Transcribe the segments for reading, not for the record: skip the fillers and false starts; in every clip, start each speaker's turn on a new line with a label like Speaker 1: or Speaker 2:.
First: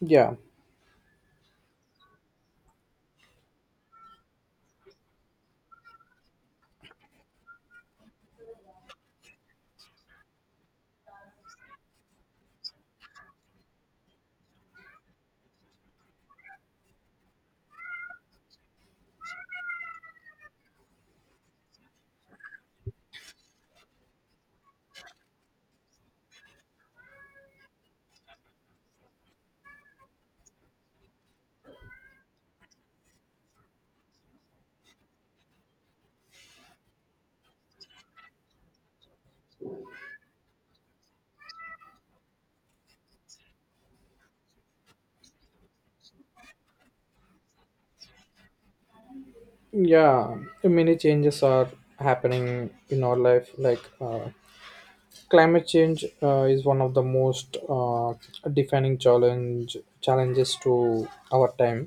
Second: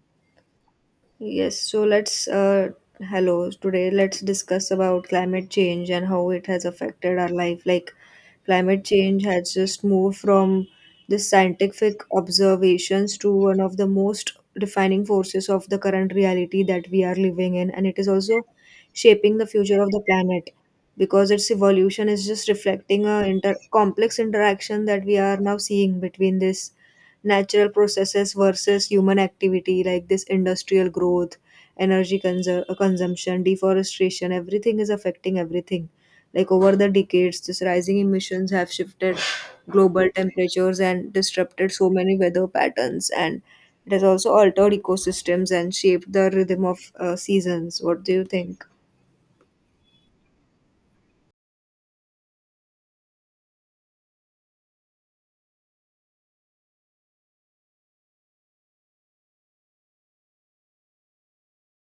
Speaker 1: yeah
Speaker 2: Yes, so, let's hello today, let's discuss about climate change and how it has affected our life. Like climate change has just moved from the scientific observations to one of the most defining forces of the current reality that we are living in, and it is also shaping the future of the planet because its evolution is just reflecting a complex interaction that we are now seeing between this natural processes versus human activity, like this industrial growth, energy consumption, deforestation. Everything is affecting everything. Like over the decades, this rising emissions have shifted global temperatures and disrupted so many weather patterns, and it has also altered ecosystems and shaped the rhythm of seasons. What do you think?
Speaker 1: yeah. Many changes are happening in our life, like climate change is one of the most defining challenges to our time,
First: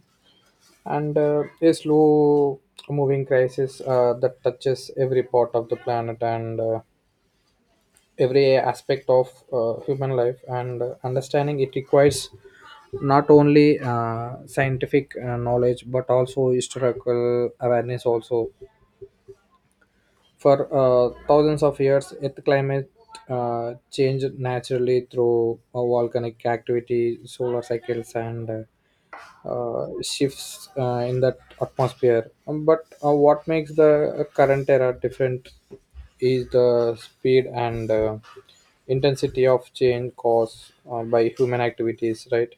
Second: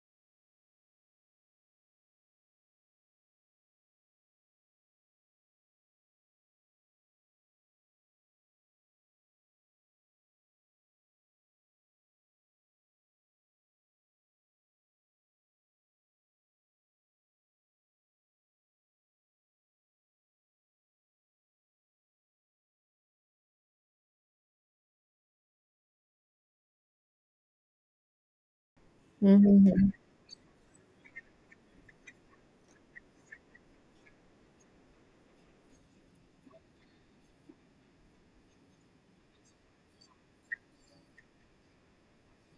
Speaker 1: and a slow moving crisis that touches every part of the planet, and every aspect of human life, and understanding it requires not only scientific knowledge but also historical awareness also. For thousands of years, Earth climate changed naturally through volcanic activity, solar cycles, and
Speaker 2: Hmm.
Speaker 1: shifts in that atmosphere. But what makes the current era different is the speed and intensity of change caused by human activities, right?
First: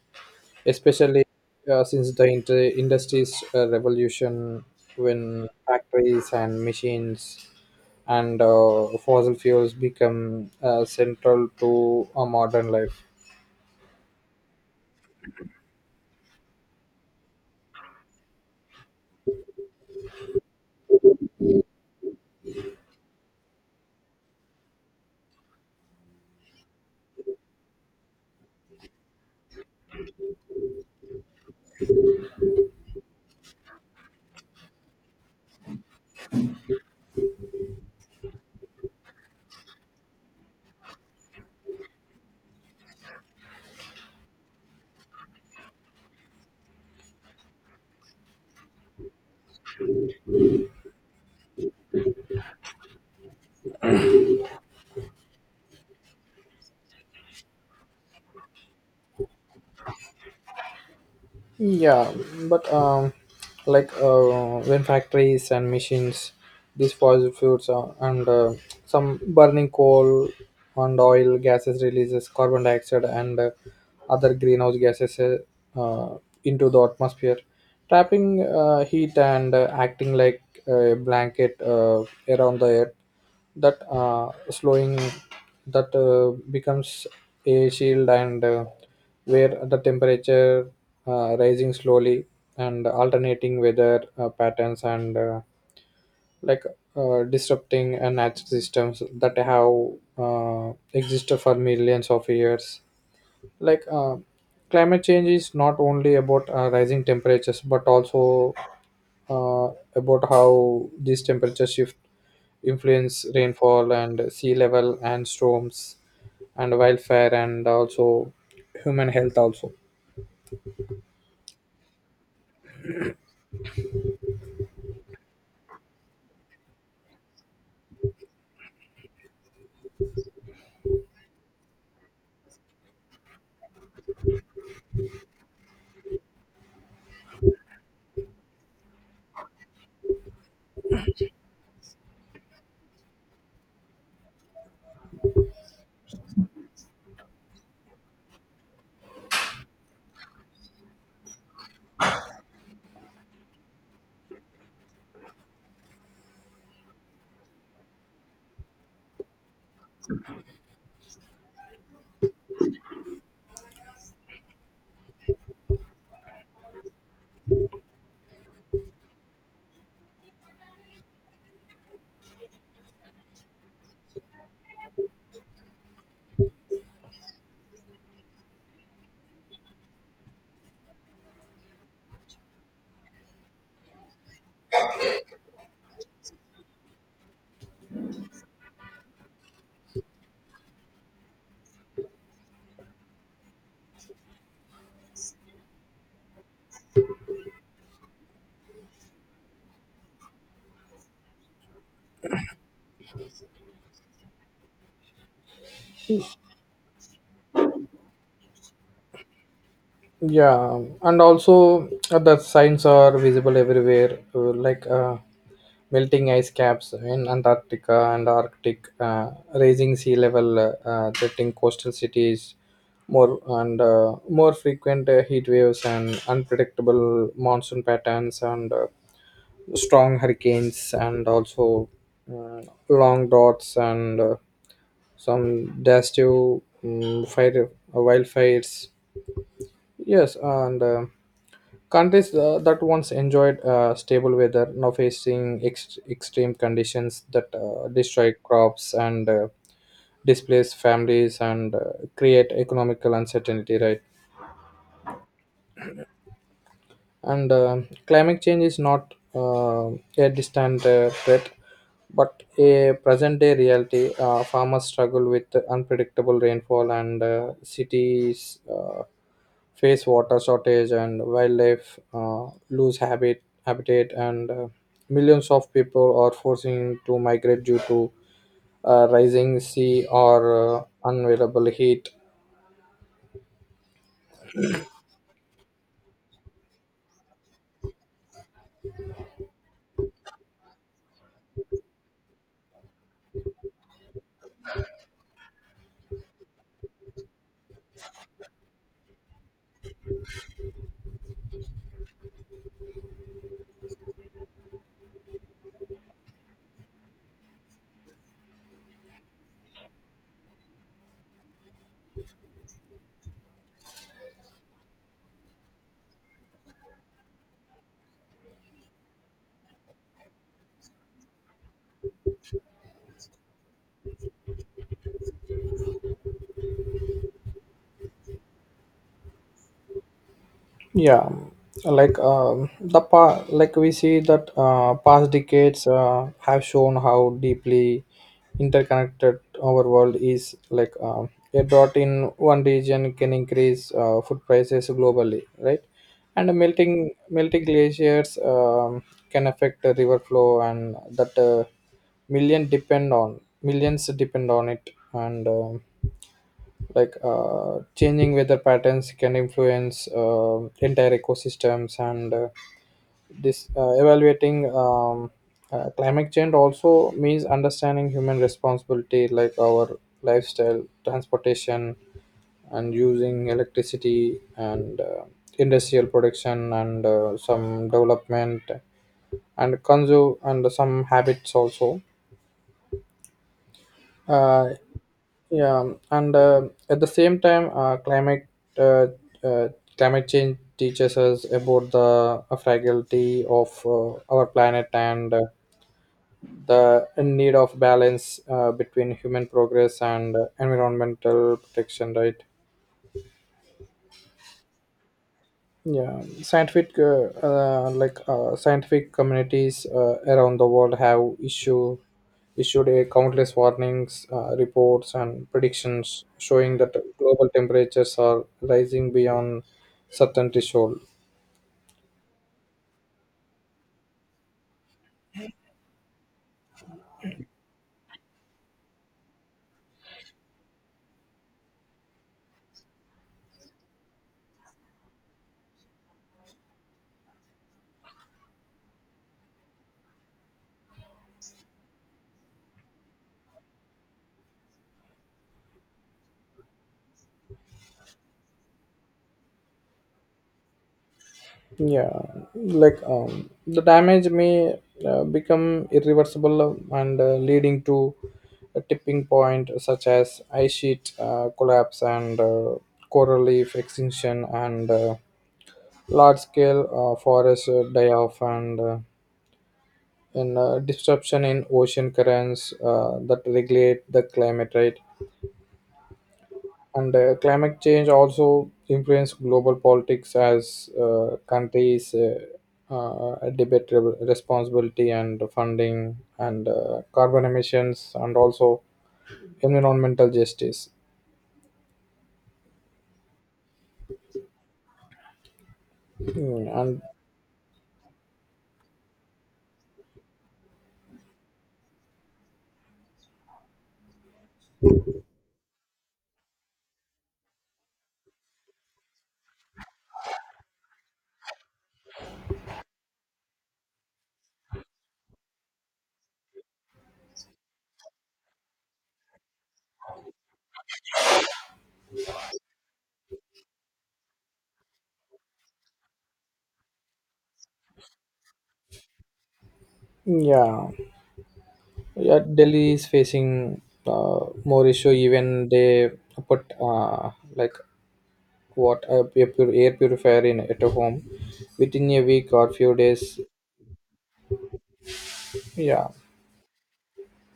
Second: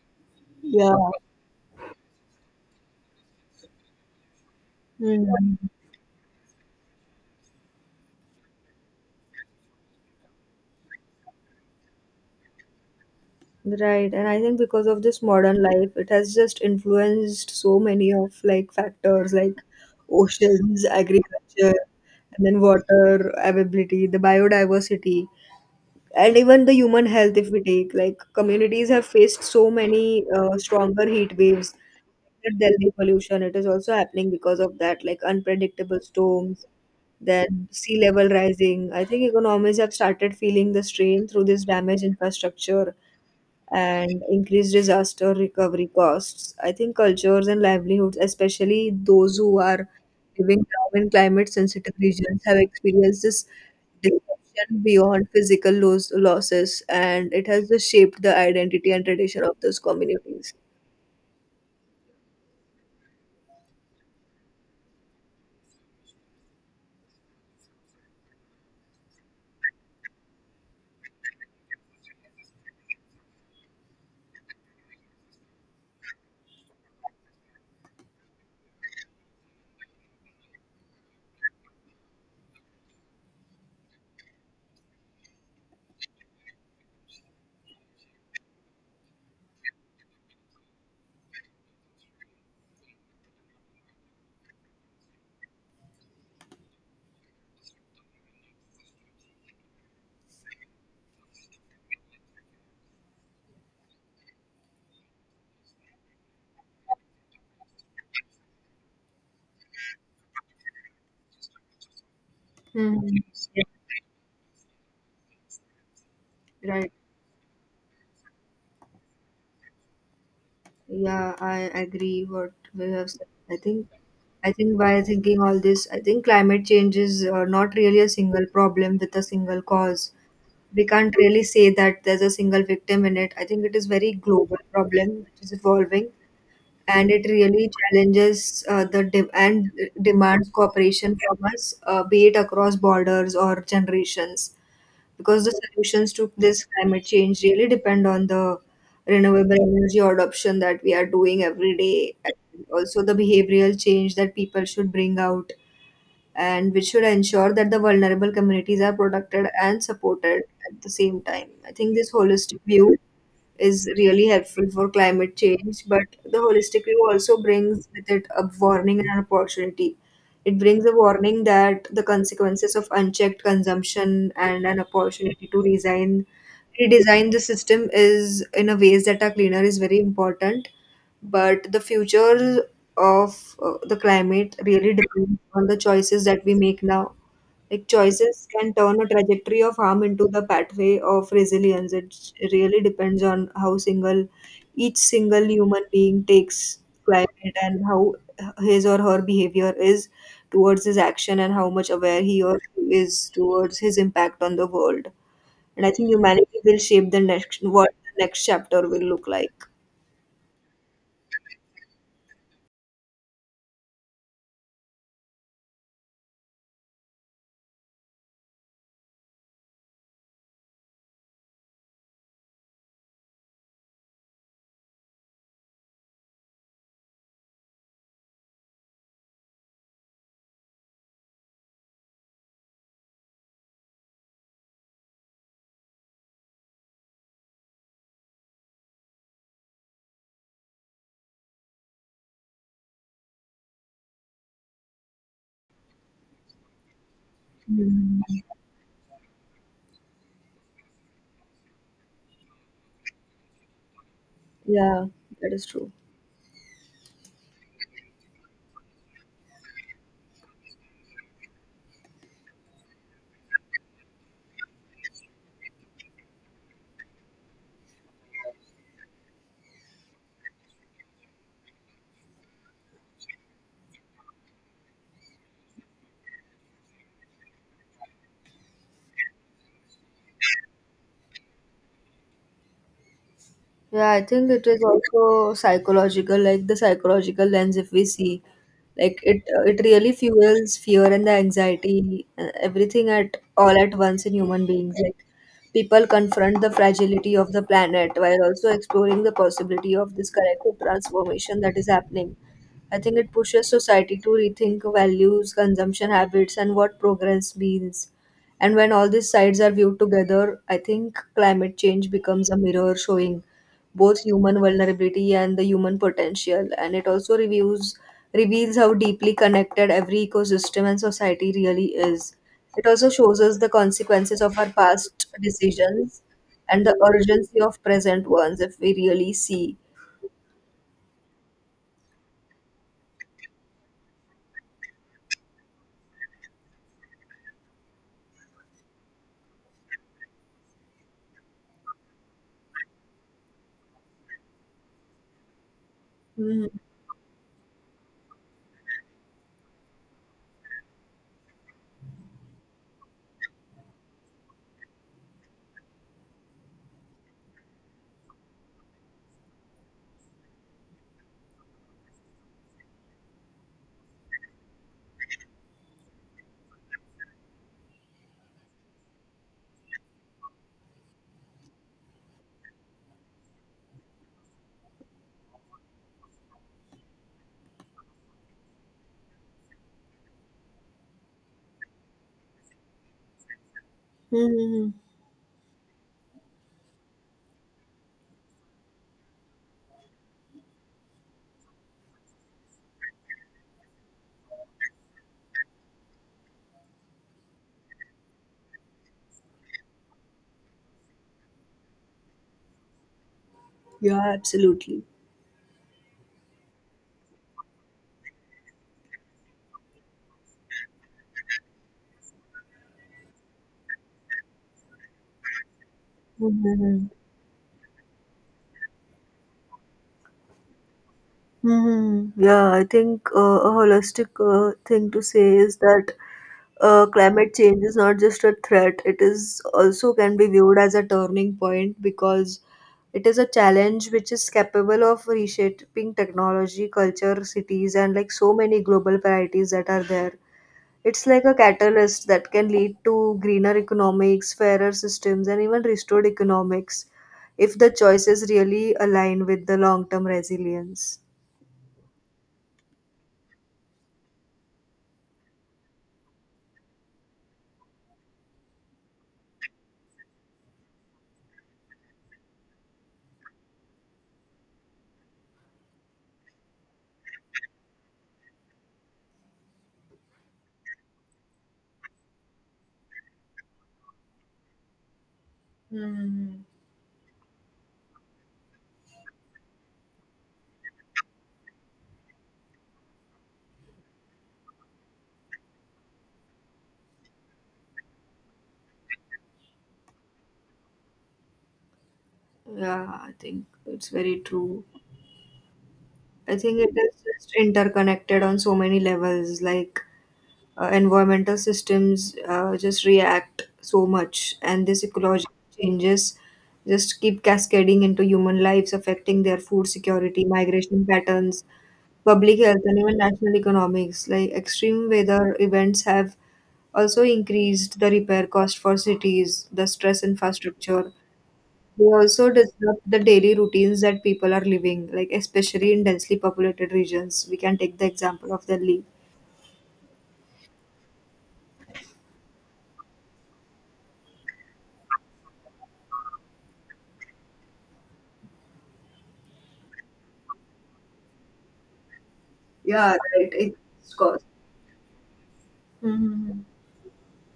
Speaker 2: Yeah.
Speaker 1: Especially since the industry's revolution, when
Speaker 2: Mhm.
Speaker 1: factories and machines and fossil fuels become central to a modern life.
Speaker 2: Right, and I think because of this modern life, it has just influenced so many of like factors like oceans, agriculture, and then water availability, the biodiversity, and even the human health. If we take, like, communities have faced so many stronger heat waves, the Delhi pollution. It is also happening because of that, like unpredictable storms, then sea level rising. I think economies have started feeling the strain through this damaged infrastructure and increased disaster recovery costs. I think cultures and livelihoods, especially those who are living now in climate sensitive regions, have experienced this disruption beyond physical losses, and it has just shaped the identity and tradition of those communities.
Speaker 1: Yeah, but like when factories and machines, these fossil fuels are, and some burning coal and oil gases releases carbon dioxide and other greenhouse gases uh, into the atmosphere, trapping heat and acting like a blanket around the earth, that slowing, that becomes a shield, and where the temperature rising slowly and alternating weather patterns and like disrupting natural systems that have existed for millions of years. Like climate change is not only about rising temperatures but also uh, about how this temperature shift
Speaker 2: Mhm.
Speaker 1: influence rainfall and sea level and storms and
Speaker 2: Right.
Speaker 1: wildfire and also human health also.
Speaker 2: Yeah, I agree what you have said. I think by thinking all this, I think climate change is not really a single problem with a single cause. We can't really say that there's a single victim in it. I think it is very global problem which is evolving, and it really challenges and demands cooperation from us, be it across borders or generations, because the solutions to this climate change really depend on the renewable energy adoption that we are doing every day, and also the behavioral change that people should bring out and which should ensure that the vulnerable communities are protected and supported at the same time. I think this holistic view is really helpful for climate change, but the holistic view also brings with it a warning and an opportunity. It brings a warning that the consequences of unchecked consumption, and an opportunity to redesign the system is in a ways that are cleaner is very important. But the future of the climate really depends on the choices that we make now. Like choices can turn a trajectory of harm into the pathway of resilience. It really depends on how single each single human being takes climate, and how his or her behavior is towards his action, and how much aware he or she is towards his impact on the world. And I think humanity will shape the next, what the next chapter will look like.
Speaker 1: Yeah, and also the signs are visible everywhere, like melting ice caps in Antarctica and Arctic, raising sea level, threatening coastal cities, more and more frequent heat waves and unpredictable monsoon patterns, and strong hurricanes, and also uh, long droughts, and some destructive fire wildfires. Yes, and countries that once enjoyed stable weather now facing extreme conditions that
Speaker 2: Mhm.
Speaker 1: destroy crops and displace families and create economical uncertainty. Right.
Speaker 2: Yeah, that is true.
Speaker 1: And climate change is not a distant threat, but a present day reality. Farmers struggle with unpredictable rainfall, and cities face water shortage, and wildlife lose habitat, and millions of people are forcing to migrate due to rising sea or unavailable heat.
Speaker 2: Yeah, I think it is also psychological, like the psychological lens. If we see, like it really fuels fear and the anxiety, everything at all at once in human beings. Like people confront the fragility of the planet while also exploring the possibility of this collective transformation that is happening. I think it pushes society to rethink values, consumption habits, and what progress means. And when all these sides are viewed together, I think climate change becomes a mirror showing both human vulnerability and the human potential, and it also reviews reveals how deeply connected every ecosystem and society really is. It also shows us the consequences of our past decisions and the urgency of present ones if we really see.
Speaker 1: Yeah, like like we see that past decades have shown how deeply interconnected our world is, like a dot in one region can increase food prices globally, right? And
Speaker 2: Mm-hmm.
Speaker 1: melting glaciers can affect the river flow, and that millions depend on it, and like changing weather patterns can influence entire ecosystems, and this evaluating climate change also means understanding human responsibility, like our lifestyle, transportation, and using electricity, and industrial production, and some development and consume and some habits also. Uh,
Speaker 2: Mm-hmm.
Speaker 1: yeah, and at the same time, uh, uh, climate change teaches us about the fragility of our planet, and the need of balance between human progress and environmental protection. Right?
Speaker 2: Yeah, absolutely.
Speaker 1: Yeah, scientific communities around the world have issued a countless warnings, reports, and predictions showing that
Speaker 2: Mm-hmm.
Speaker 1: global temperatures are rising beyond certain threshold.
Speaker 2: Mm-hmm. Yeah, I think a holistic thing to say is that climate change is not just a threat. It is also can be viewed as a turning point because it is a challenge which is capable of reshaping technology, culture, cities, and like so many global priorities that are there. It's like a catalyst that can lead to greener economics, fairer systems, and even restored economics if the choices really align with the long term resilience.
Speaker 1: Yeah, like the damage may become irreversible and leading to a tipping point such as ice sheet collapse, and coral reef extinction, and large scale forest die off, and in disruption in ocean currents that regulate the climate, right?
Speaker 2: Hmm.
Speaker 1: And climate change also influence global politics as countries responsibility and funding and carbon emissions and also environmental justice.
Speaker 2: Yeah, I think it's very true. I
Speaker 1: Mm,
Speaker 2: think it
Speaker 1: and
Speaker 2: is just interconnected on so many levels, like environmental systems just react so much, and this ecological changes just keep cascading into human lives, affecting their food security, migration patterns, public health, and even national economics. Like extreme weather events have also increased the repair cost for cities, the stress infrastructure, they also disrupt the daily routines that people are living, like especially in densely populated regions. We can take the example of Delhi.
Speaker 1: Yeah, yeah, Delhi is facing more issue. Even they put like what a air purifier in at a home within a week or few
Speaker 2: Yeah,
Speaker 1: days.
Speaker 2: right. It's cost.
Speaker 1: Yeah,
Speaker 2: Mm-hmm.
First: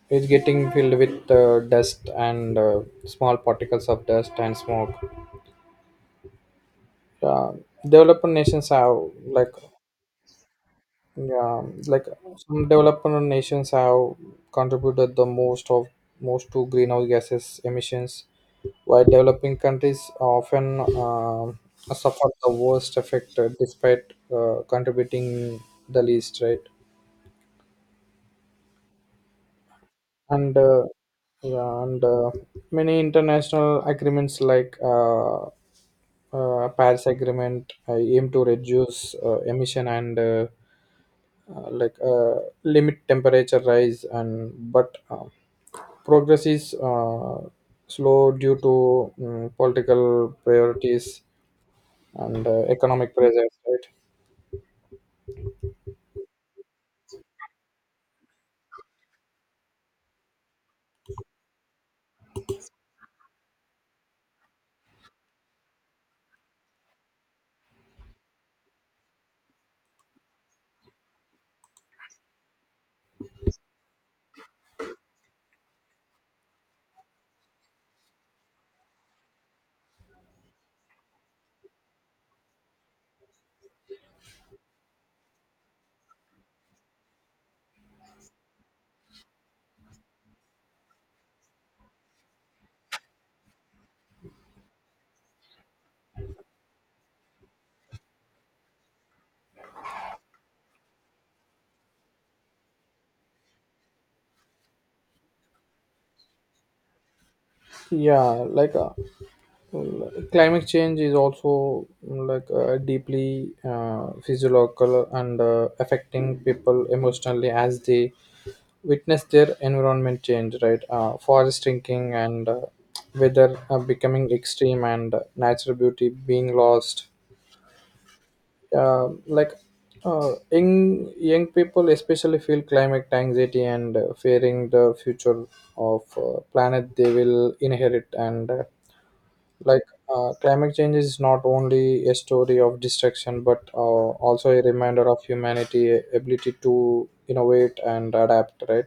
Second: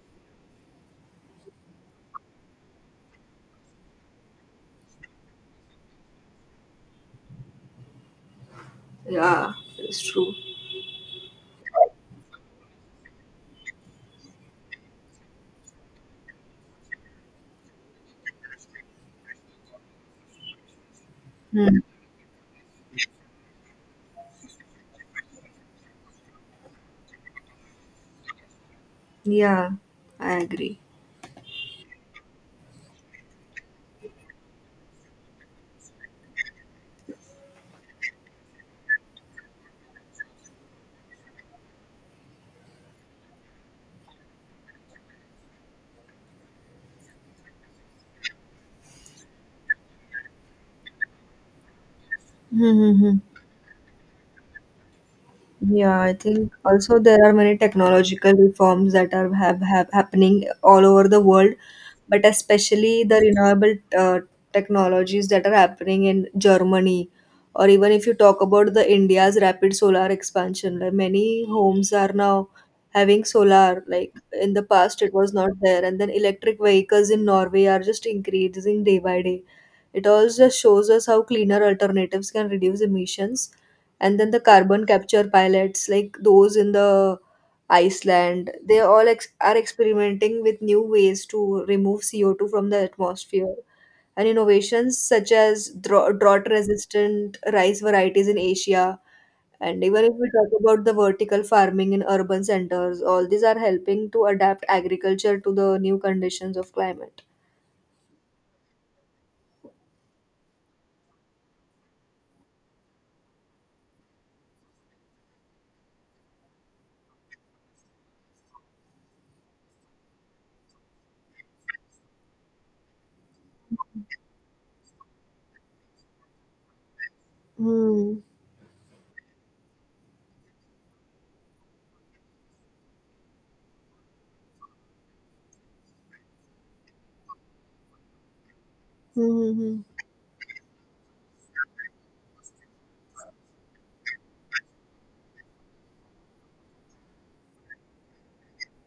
Speaker 1: it's getting filled with dust and small particles of dust and smoke. uh, Developed nations have, like,
Speaker 2: Yeah, it's true.
Speaker 1: yeah, like some developed nations have contributed the most to greenhouse gases emissions, while developing countries often
Speaker 2: Hmm.
Speaker 1: suffer the worst effect despite contributing the least, right?
Speaker 2: Yeah, I
Speaker 1: and
Speaker 2: agree.
Speaker 1: Yeah, and many international agreements like Paris Agreement aim to reduce emission and uh, like uh, limit temperature rise, and but progress is slow due to political priorities and economic
Speaker 2: Mm-hmm.
Speaker 1: pressures, right?
Speaker 2: Yeah, I think also there are many technological reforms that are have happening all over the world, but especially the renewable technologies that are happening in Germany, or even if you talk about the India's rapid solar expansion, like many homes are now having solar. Like in the past, it was not there, and then electric vehicles in Norway are just increasing day by day. It all just shows us how cleaner alternatives can reduce emissions, and then the carbon capture pilots, like those in the Iceland, they all are experimenting with new ways to remove CO2 from the atmosphere. And innovations such as drought resistant rice varieties in Asia, and even if we talk about the vertical farming in urban centers, all these are helping to adapt agriculture to the new conditions of climate.
Speaker 1: Yeah, like. Well, climate change is also like deeply physiological and affecting people emotionally as they witness their environment change, right? Forest shrinking, and weather becoming extreme, and natural beauty being lost.
Speaker 2: Hmm.
Speaker 1: Like young people especially feel climate anxiety and fearing the future of planet they will inherit, and
Speaker 2: Hmm. Hmm, hmm.
Speaker 1: like climate change is not only a story of destruction but also a reminder of humanity ability to innovate and adapt, right?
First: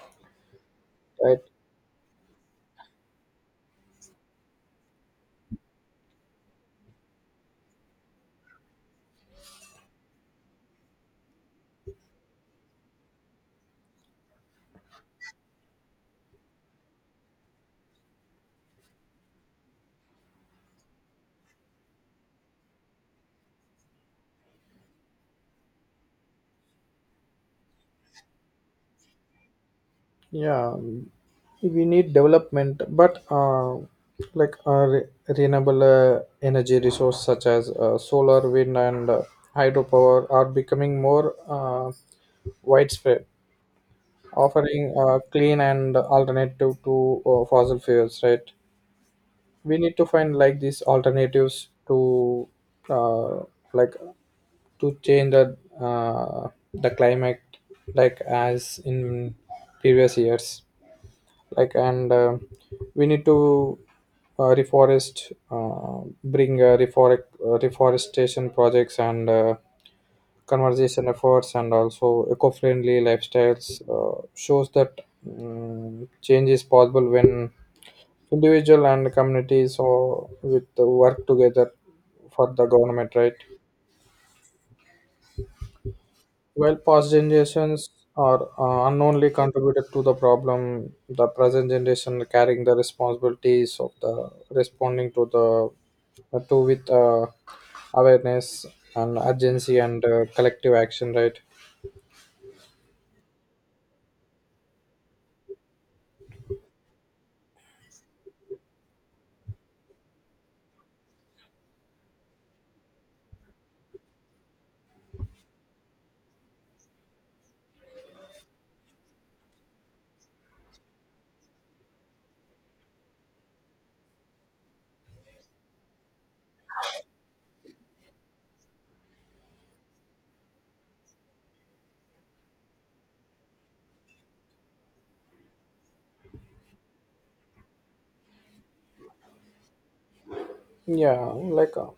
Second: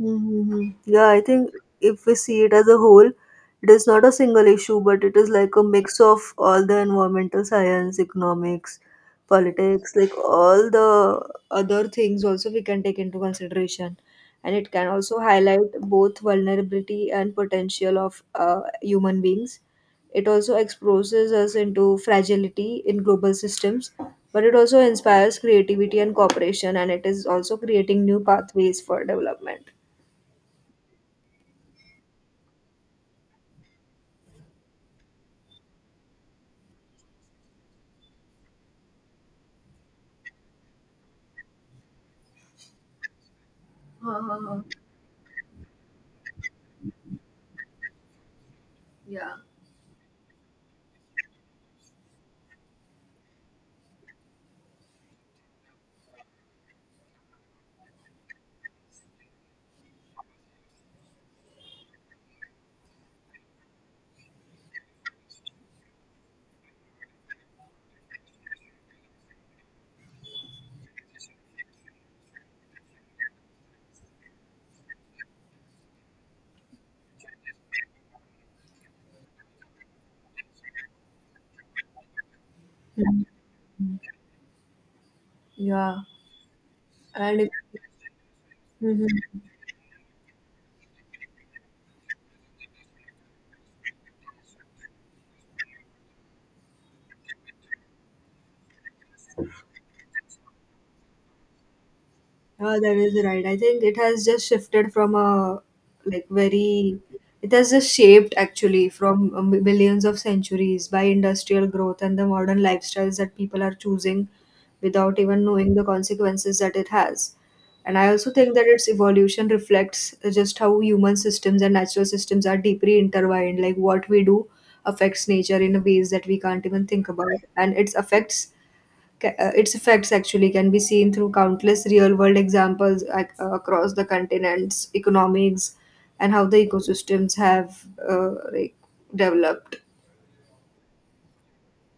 Speaker 2: Mhm. Yeah, I
Speaker 1: Right.
Speaker 2: think if we see it as a whole, it is not a single issue, but it is like a mix of all the environmental science, economics, politics, like all the other things also we can take into consideration. And it can also highlight both vulnerability and potential of human beings. It also exposes us into fragility in global systems, but it also inspires creativity and cooperation, and it is also creating new pathways for development.
Speaker 1: Yeah, we need development, but like renewable energy resource such as solar, wind, and hydropower are becoming more widespread, offering clean and alternative to fossil fuels, right? We need to find like these alternatives to uh, like to change the climate, like as in previous years. Like, and we need to reforestation projects and conservation efforts and also eco-friendly lifestyles shows that change is possible when individual and communities or with the work together for the government,
Speaker 2: Mm.
Speaker 1: right?
Speaker 2: Yeah,
Speaker 1: While past
Speaker 2: and it.
Speaker 1: generations are unknowingly
Speaker 2: Mhm.
Speaker 1: contributed to the problem, the present generation carrying the responsibilities of the responding to the to with awareness and urgency and collective action, right?
Speaker 2: Yeah, that is right. I think it has just shifted from a, like, very, it has just shaped actually from millions of centuries by industrial growth and the modern lifestyles that people are choosing without even knowing the consequences that it has. And I also think that its evolution reflects just how human systems and natural systems are deeply intertwined. Like what we do affects nature in ways that we can't even think about, and it affects its effects actually can be seen through countless real world examples across the continents, economics, and how the ecosystems have like developed.
Speaker 1: Yeah, like uh,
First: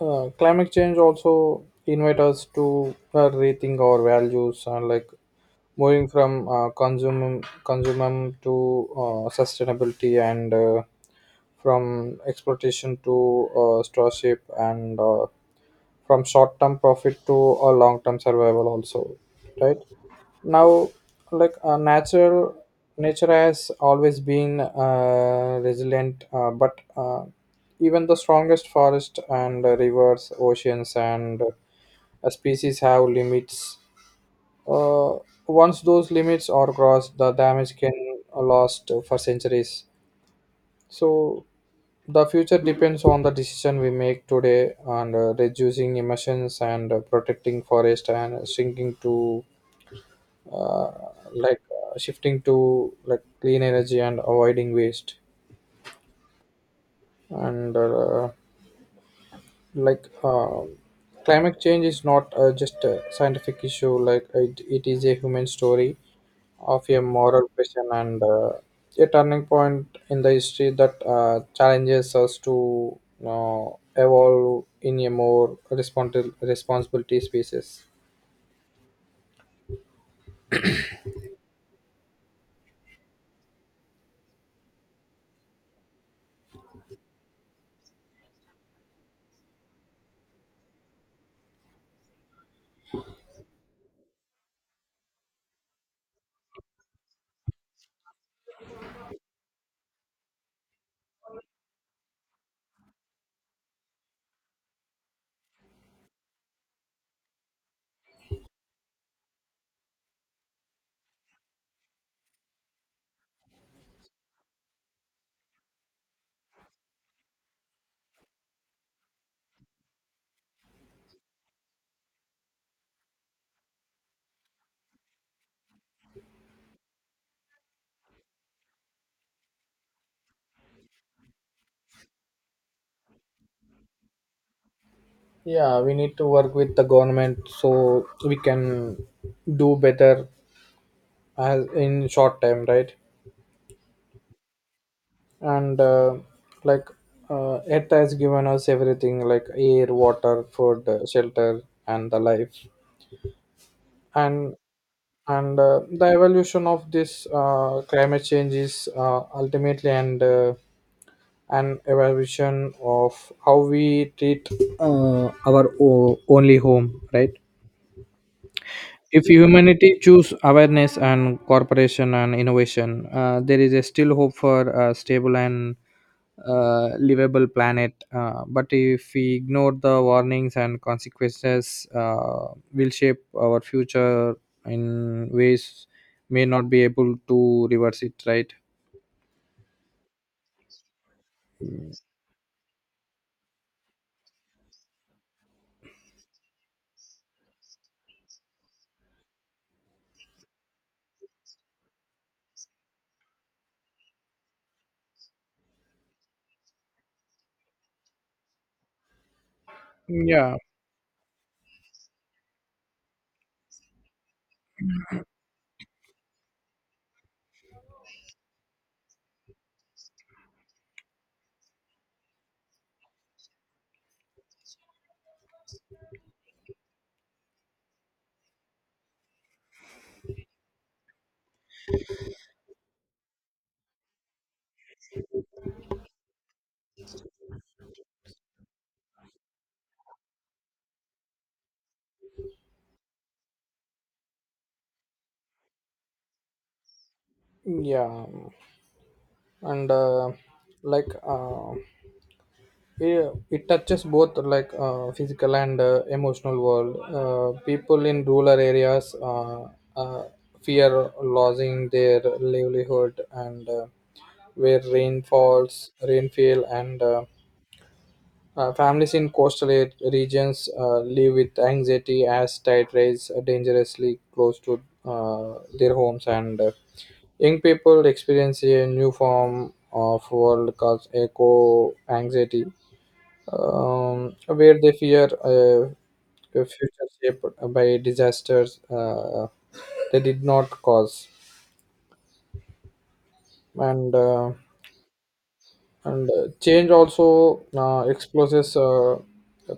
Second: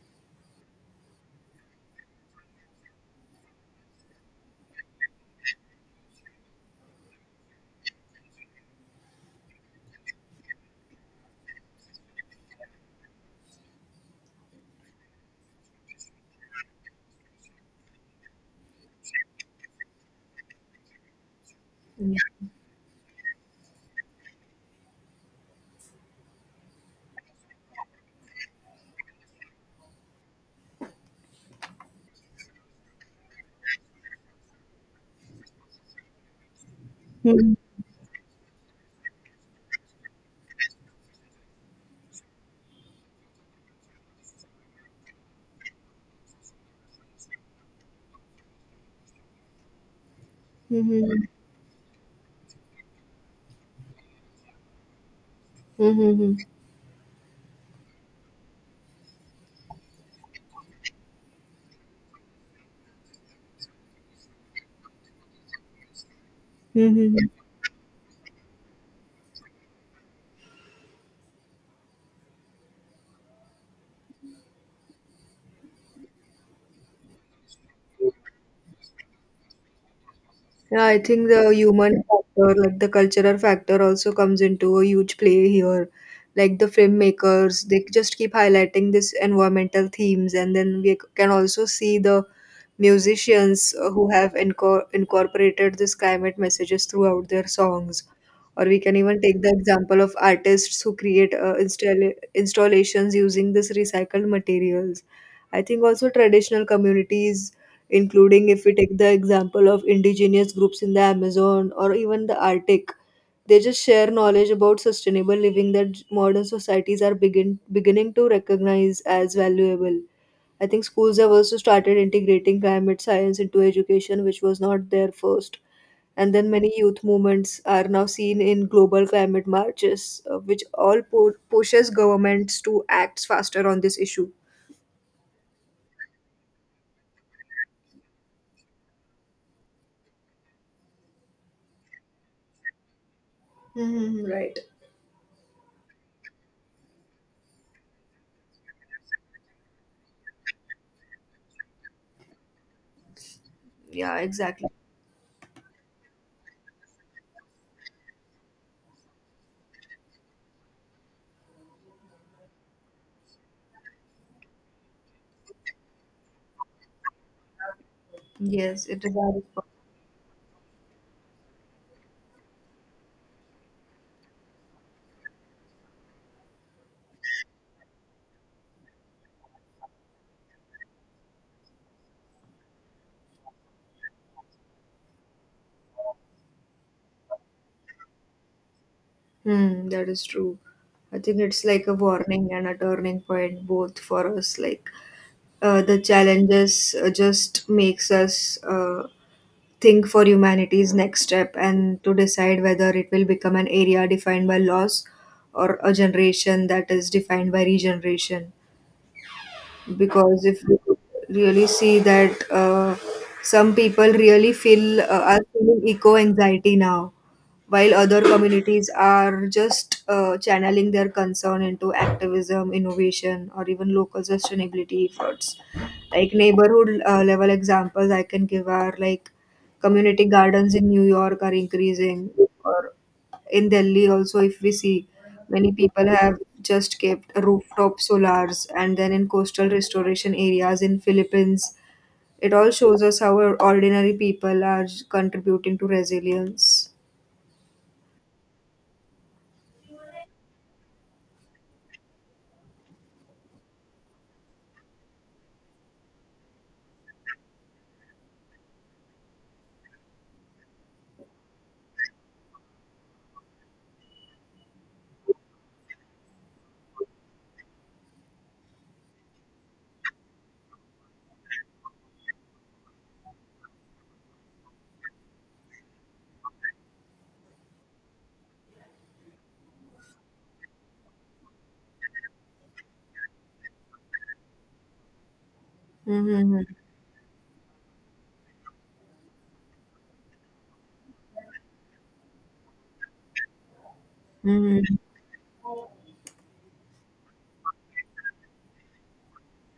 Speaker 1: Uh, climate change also invite us to rethink our values and like moving from consumum to sustainability, and from exploitation to stewardship, and from short term profit to a long term survival also, right? Now, like natural nature has always been resilient, but even the strongest forest and rivers, oceans, and species have limits. uh, Once those limits are crossed, the
Speaker 2: Mm-hmm.
Speaker 1: damage can last for centuries. So the future depends on the decision we make today, and reducing emissions, and protecting forest, and shrinking to uh, like shifting to like clean energy and avoiding waste,
Speaker 2: Mm-hmm.
Speaker 1: and like climate change is not just a scientific issue, like it is a human story of a
Speaker 2: Mm-hmm.
Speaker 1: moral question, and a turning point in the history that challenges us to uh, evolve in a more responsibility species.
Speaker 2: Yeah, I think the human factor, like the cultural factor, also comes into a huge play here. Like the filmmakers, they just keep highlighting this environmental themes, and then we can also see the musicians who have incorporated this climate messages throughout their songs. Or we can even take the example of artists who create installations using this recycled materials. I think also traditional communities, including if we take the example of indigenous groups in the Amazon or even the Arctic. They just share knowledge about sustainable living that modern societies are beginning to recognize as valuable. I think schools have also started integrating climate science into education, which was not there first. And then many youth movements are now seen in global climate marches, which all pushes governments to act faster on this issue.
Speaker 1: Yeah, we need to work with the government so we can do better as in short time, right?
Speaker 2: Hmm, right.
Speaker 1: And like it has given us everything like air, water, food, shelter, and the life.
Speaker 2: Yeah,
Speaker 1: And
Speaker 2: exactly.
Speaker 1: and the evolution of this climate change is ultimately and an evolution of how we treat only home, right?
Speaker 2: Yes, it is.
Speaker 1: If
Speaker 2: That is,
Speaker 1: humanity choose awareness and cooperation and innovation, there is a still hope for a stable and livable planet, but if we ignore the warnings and consequences, will shape our future in ways may not be able to reverse it, right?
Speaker 2: hmm, that is true. I think it's like a warning and a turning point both for us. Like the challenges just makes us think for humanity's next step and to decide whether it will become an area defined by loss or a generation that is defined by regeneration. Because
Speaker 1: yeah
Speaker 2: if you really see that some people really feel are feeling eco anxiety now, while other communities are just channeling their concern into activism, innovation, or even local sustainability efforts, like neighborhood level examples I can give are like community gardens in New York are increasing, or in Delhi also if we see, many people have just kept rooftop solars, and then in coastal restoration areas in Philippines, it all shows us how our ordinary people are contributing to resilience.
Speaker 1: yeah, and like yeah, it touches both like physical and emotional world. People in rural areas uh, fear losing their livelihood, and rainfall, and families in coastal regions live with anxiety as tide rise dangerously close to their homes, and young people experience a new form of world called eco anxiety, where they fear
Speaker 2: Mm-hmm.
Speaker 1: a future shaped by disasters they did not cause, and uh,
Speaker 2: Mm-hmm.
Speaker 1: and change also exposes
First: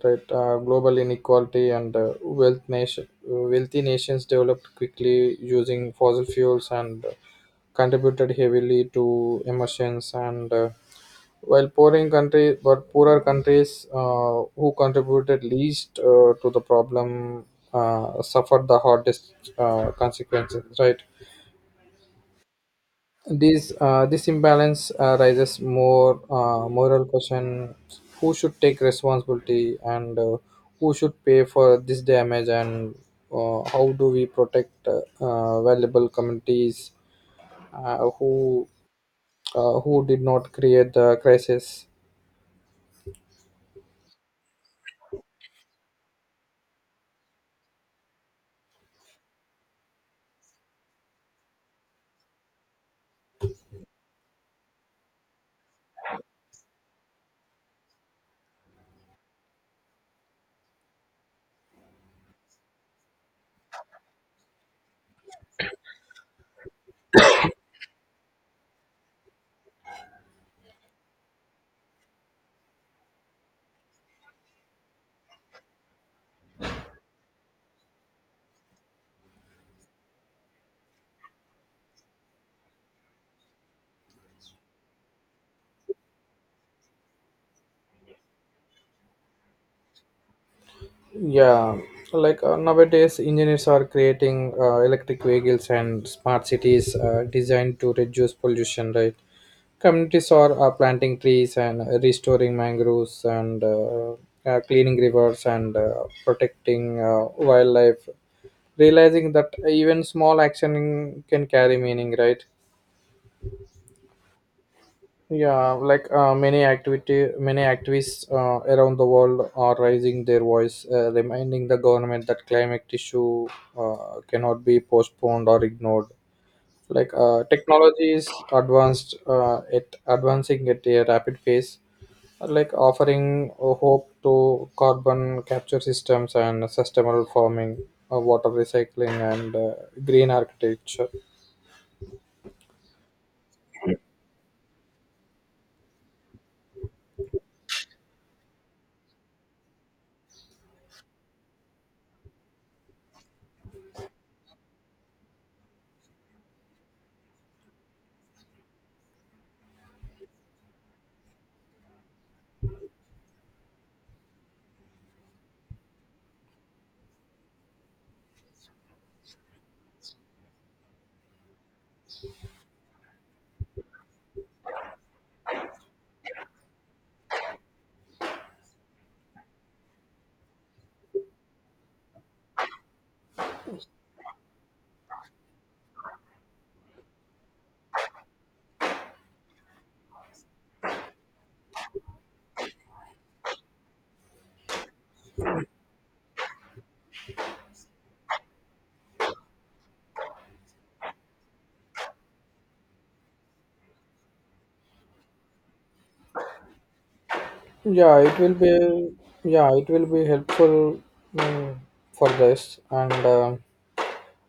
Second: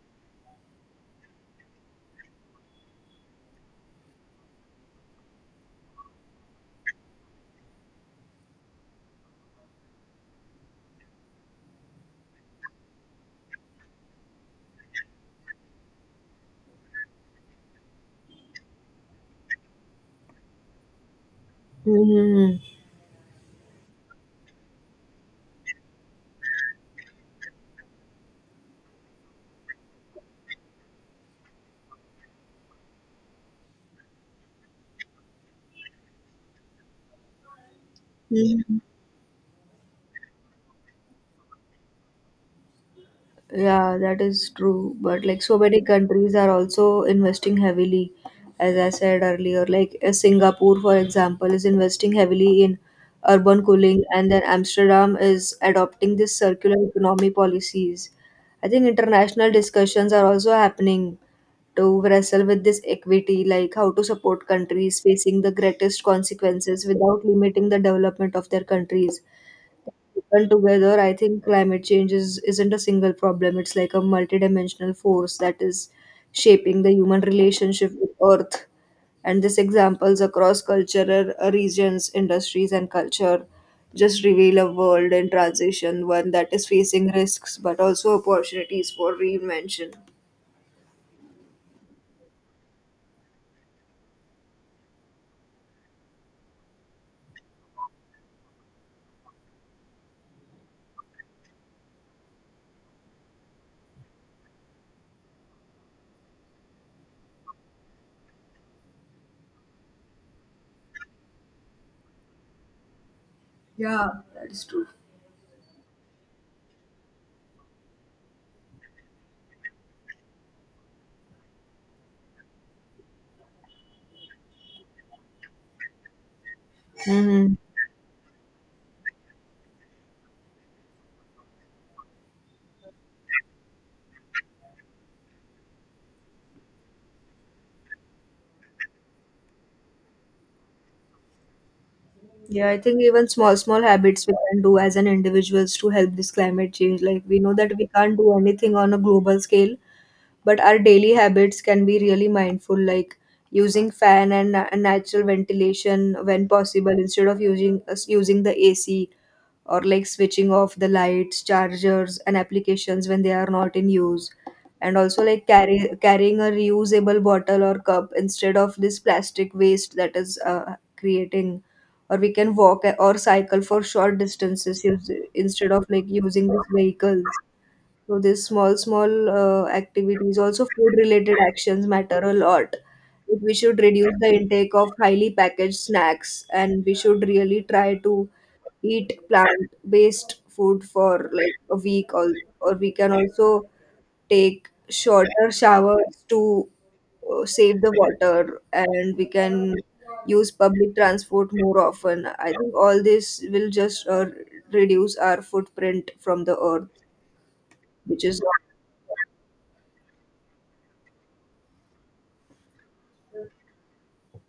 Speaker 1: right global inequality, and wealthy nations developed quickly using fossil fuels, and contributed heavily to emissions, and While pouring countries were poorer countries who contributed least to the problem suffered the hardest consequences. Right.
Speaker 2: Mm-hmm.
Speaker 1: This imbalance raises more moral question: who should take responsibility, and who should pay for this damage, and how do we protect valuable communities uh, who
Speaker 2: Mm-hmm.
Speaker 1: uh, who did not create the crisis?
Speaker 2: Yeah, that is true. But like so many countries are also investing heavily, as I said earlier. Like Singapore, for example, is investing heavily in urban cooling, and then Amsterdam is adopting this circular economy policies. I think international discussions are also happening to wrestle with this equity, like how to support countries facing the greatest consequences without limiting the development of their countries people together. I think climate change isn't a single problem. It's like a multidimensional force that is shaping the human relationship with Earth. And these examples across cultural regions, industries, and culture just reveal a world in transition, one that is facing risks but also opportunities for reinvention.
Speaker 1: Yeah, like nowadays, engineers are creating electric vehicles and smart cities designed to reduce pollution, right? Communities are planting trees, and restoring mangroves, and cleaning rivers, and protecting wildlife, realizing that even small action can carry meaning, right?
Speaker 2: Yeah, that is true.
Speaker 1: Yeah, like many activists around the world are raising their voice, reminding the government that climate issue cannot be postponed or ignored. Like
Speaker 2: hmm
Speaker 1: technology is it advancing at a rapid pace, like offering hope to carbon capture systems and sustainable farming, water recycling, and green architecture.
Speaker 2: Yeah, I think even small, small habits we can do as an individuals to help this climate change. Like we know that we can't do anything on a global scale, but our daily habits can be really mindful, like using fan and natural ventilation when possible instead of using the ac, or like switching off the lights, chargers, and applications when they are not in use, and also like carrying a reusable bottle or cup instead of this plastic waste that is creating, or we can walk or cycle for short distances instead of like using these vehicles. So these small, small activities, also food related actions matter a lot. Like, we should reduce the intake of highly packaged snacks and we should really try to eat plant based food for like a week, or we can also take shorter showers to save the water, and we can use public transport more often. I think all this will just reduce our footprint from the earth,
Speaker 1: Yeah,
Speaker 2: which
Speaker 1: it
Speaker 2: is.
Speaker 1: will be. Yeah, it will be helpful, mm, for this, and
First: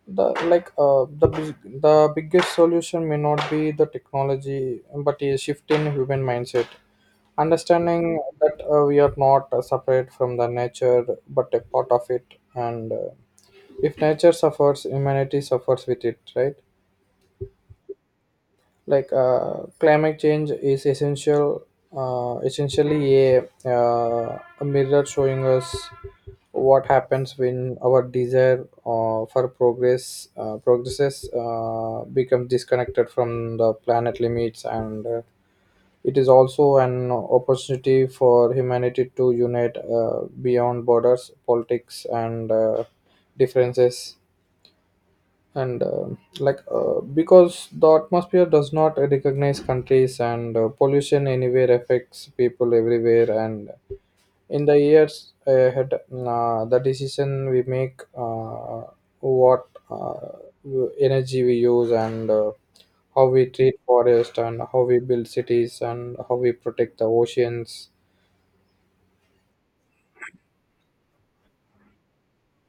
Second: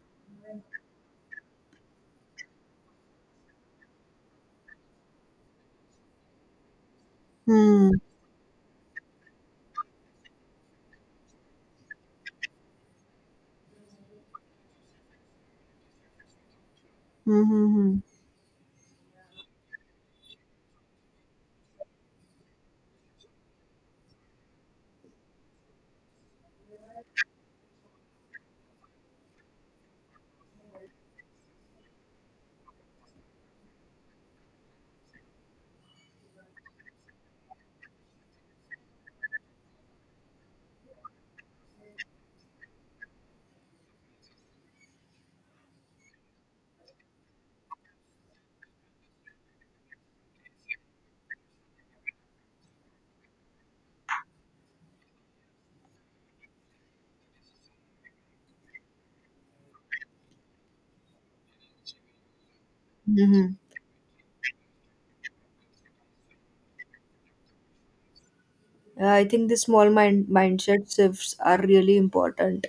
Speaker 1: the like the biggest solution may not be the technology, but a shift in human mindset.
Speaker 2: Hmm.
Speaker 1: Understanding that we are not separate from the nature, but a part of it, and if nature suffers, humanity suffers with it. Right?
Speaker 2: Hmm, hmm, hmm.
Speaker 1: Like climate change is essentially a mirror showing us what happens when our desire for progress progresses becomes disconnected from the planet limits, and it is also an opportunity for humanity to unite beyond borders, politics, and differences, and like because the atmosphere does not recognize countries, and pollution anywhere affects people everywhere, and in the years ahead the decision we make, what energy we use, and how we
Speaker 2: Mhm.
Speaker 1: treat forest, and how we build cities, and how we protect the oceans.
Speaker 2: Yeah, I think the small mindset shifts are really important.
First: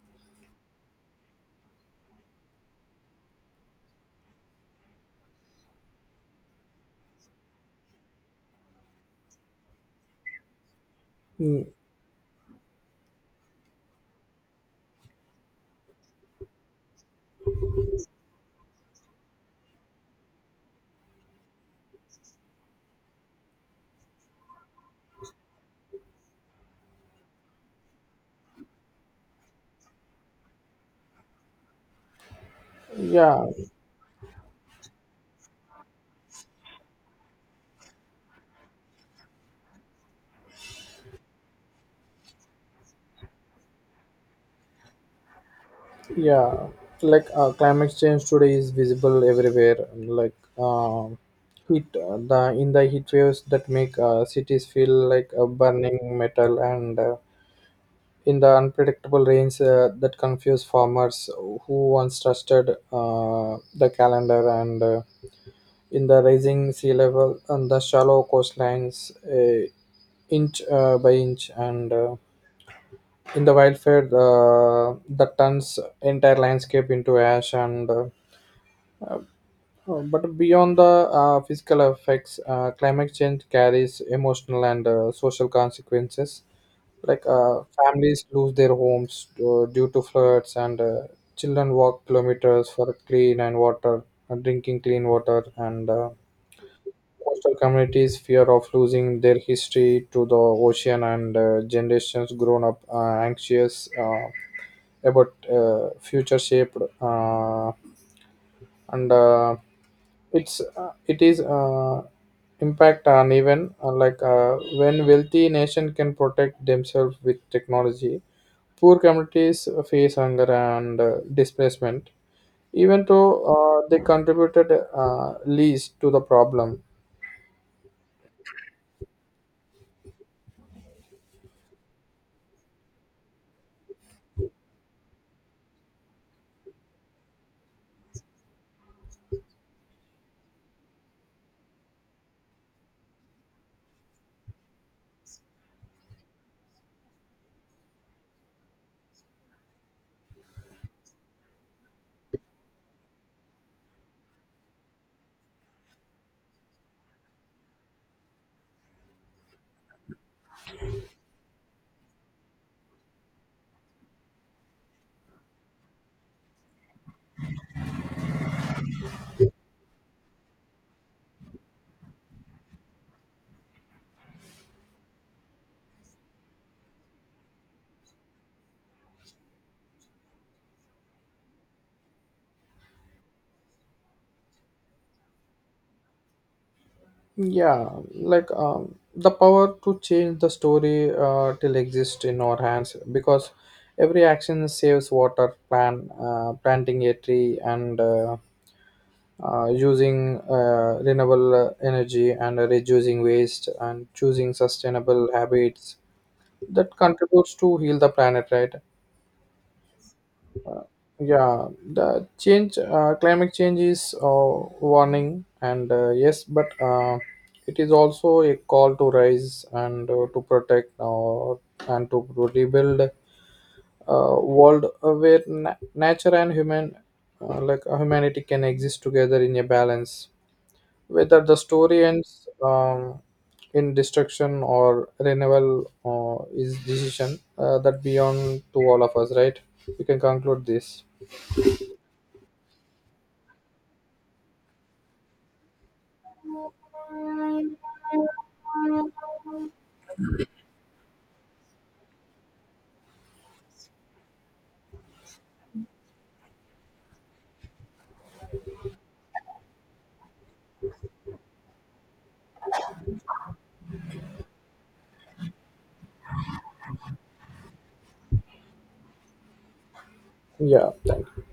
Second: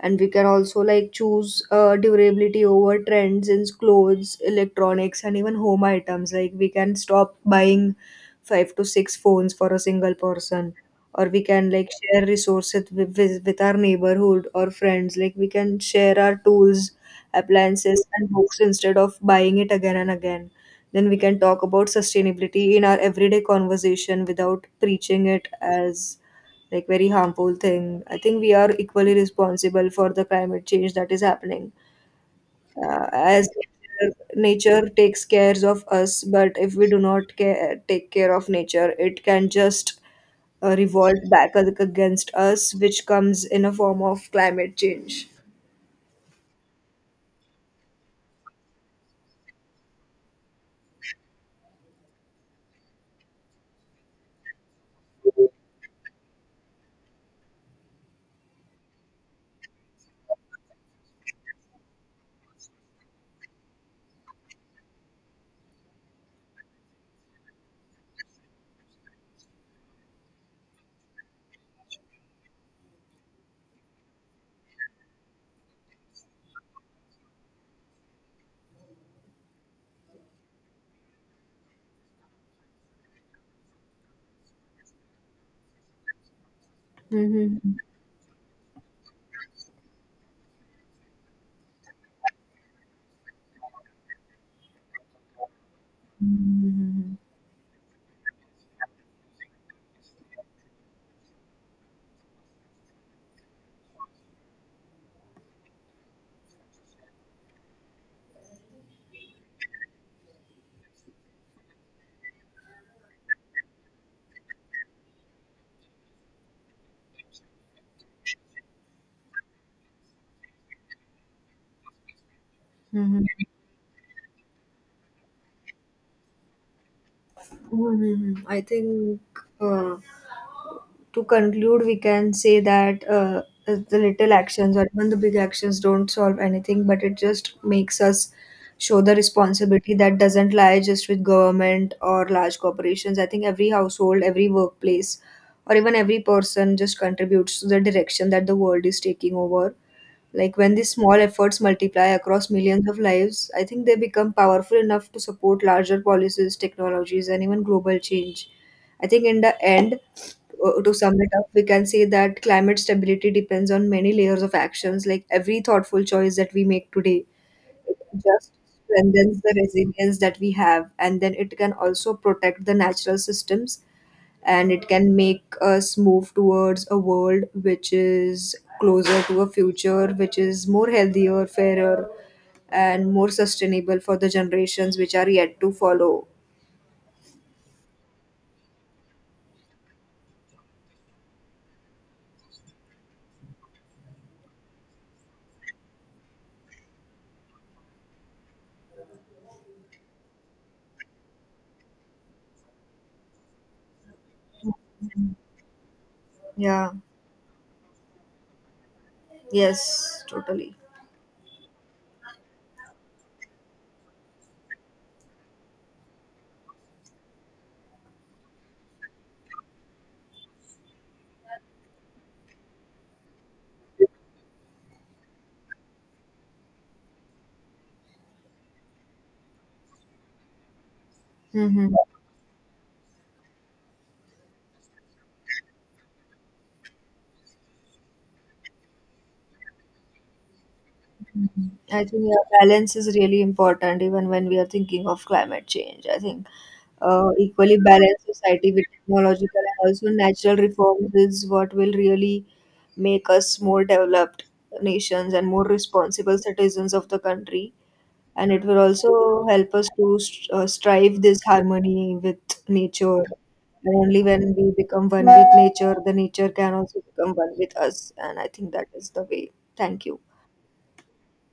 Speaker 2: And we can also like choose durability over trends in clothes, electronics, and even home items. Like we can stop buying five to six phones for a single person, or we
Speaker 1: Mm,
Speaker 2: can like share resources with our neighborhood or friends. Like we can share our tools, appliances, and books instead of buying it again and again. Then we can talk about sustainability in our everyday conversation without preaching it as like very harmful thing. I think we are equally responsible for the climate change that is happening. Uh,
Speaker 1: yeah,
Speaker 2: as nature nature takes care of us, but if we do not care, take care of nature, it can just revolt back against us, which comes in a form of climate change.
Speaker 1: yeah, like climate change today is visible everywhere, like heat the in the heat waves that make cities feel like a burning metal, and in the unpredictable rains that confuse farmers who once trusted the calendar, and in the rising sea level and the shallow coastlines, inch by inch, and in the wildfire that turns entire landscape into ash, and uh, but beyond the physical effects, climate change carries emotional and social consequences. Like
Speaker 2: Mhm.
Speaker 1: families lose their homes due to floods, and children walk kilometers for clean and water drinking clean water, and
Speaker 2: Mhm.
Speaker 1: coastal communities fear of losing their history to the ocean, and generations grown up anxious about future shaped. And it's it is impact uneven. Like when wealthy nation can protect themselves with technology, poor communities face hunger and displacement. Even
Speaker 2: Mhm.
Speaker 1: though they contributed least to the problem.
Speaker 2: Mhm. I think uh, to conclude, we can say that the little actions or even the big actions don't solve anything, but it just makes us show the responsibility that doesn't lie just with government or large corporations. I think every household, every workplace, or even every person just contributes to the direction that the world is taking over. Like when these small efforts multiply across millions of lives, I think they become powerful enough to support larger policies, technologies, and even global change. I think in the end, to sum it up, we can say that climate stability depends on many layers of actions, like every thoughtful choice that we make today. It just strengthens the resilience that we have, and then it can also protect the natural systems, and it can make us move towards a world which is closer to a future which is more healthier, fairer, and more sustainable for the generations which are yet to follow.
Speaker 1: Yeah, like the power to change the story till exist in our hands, because every action saves water, planting a tree, and using renewable energy, and reducing waste, and choosing sustainable habits
Speaker 2: Yeah,
Speaker 1: that contributes to heal the planet, right?
Speaker 2: yes, totally.
Speaker 1: Yeah, the climate change is warning, and yes, but it is also a call to rise and to protect and to rebuild a world where nature and humanity, can exist together in a balance. Whether the
Speaker 2: Mm-hmm.
Speaker 1: story ends in destruction or renewal is decision that beyond to all of us, right? We can conclude this.
Speaker 2: I think yeah, balance is really important even when we are thinking of climate change. I think equally balanced society with technological and also natural reforms is what will really make us more developed nations and more responsible citizens of the country. And it will also help us to strive this harmony with nature. And only when we become one with nature, the nature can also become one with us. And I think that is the way. Thank you.
Speaker 1: Yeah, thank you.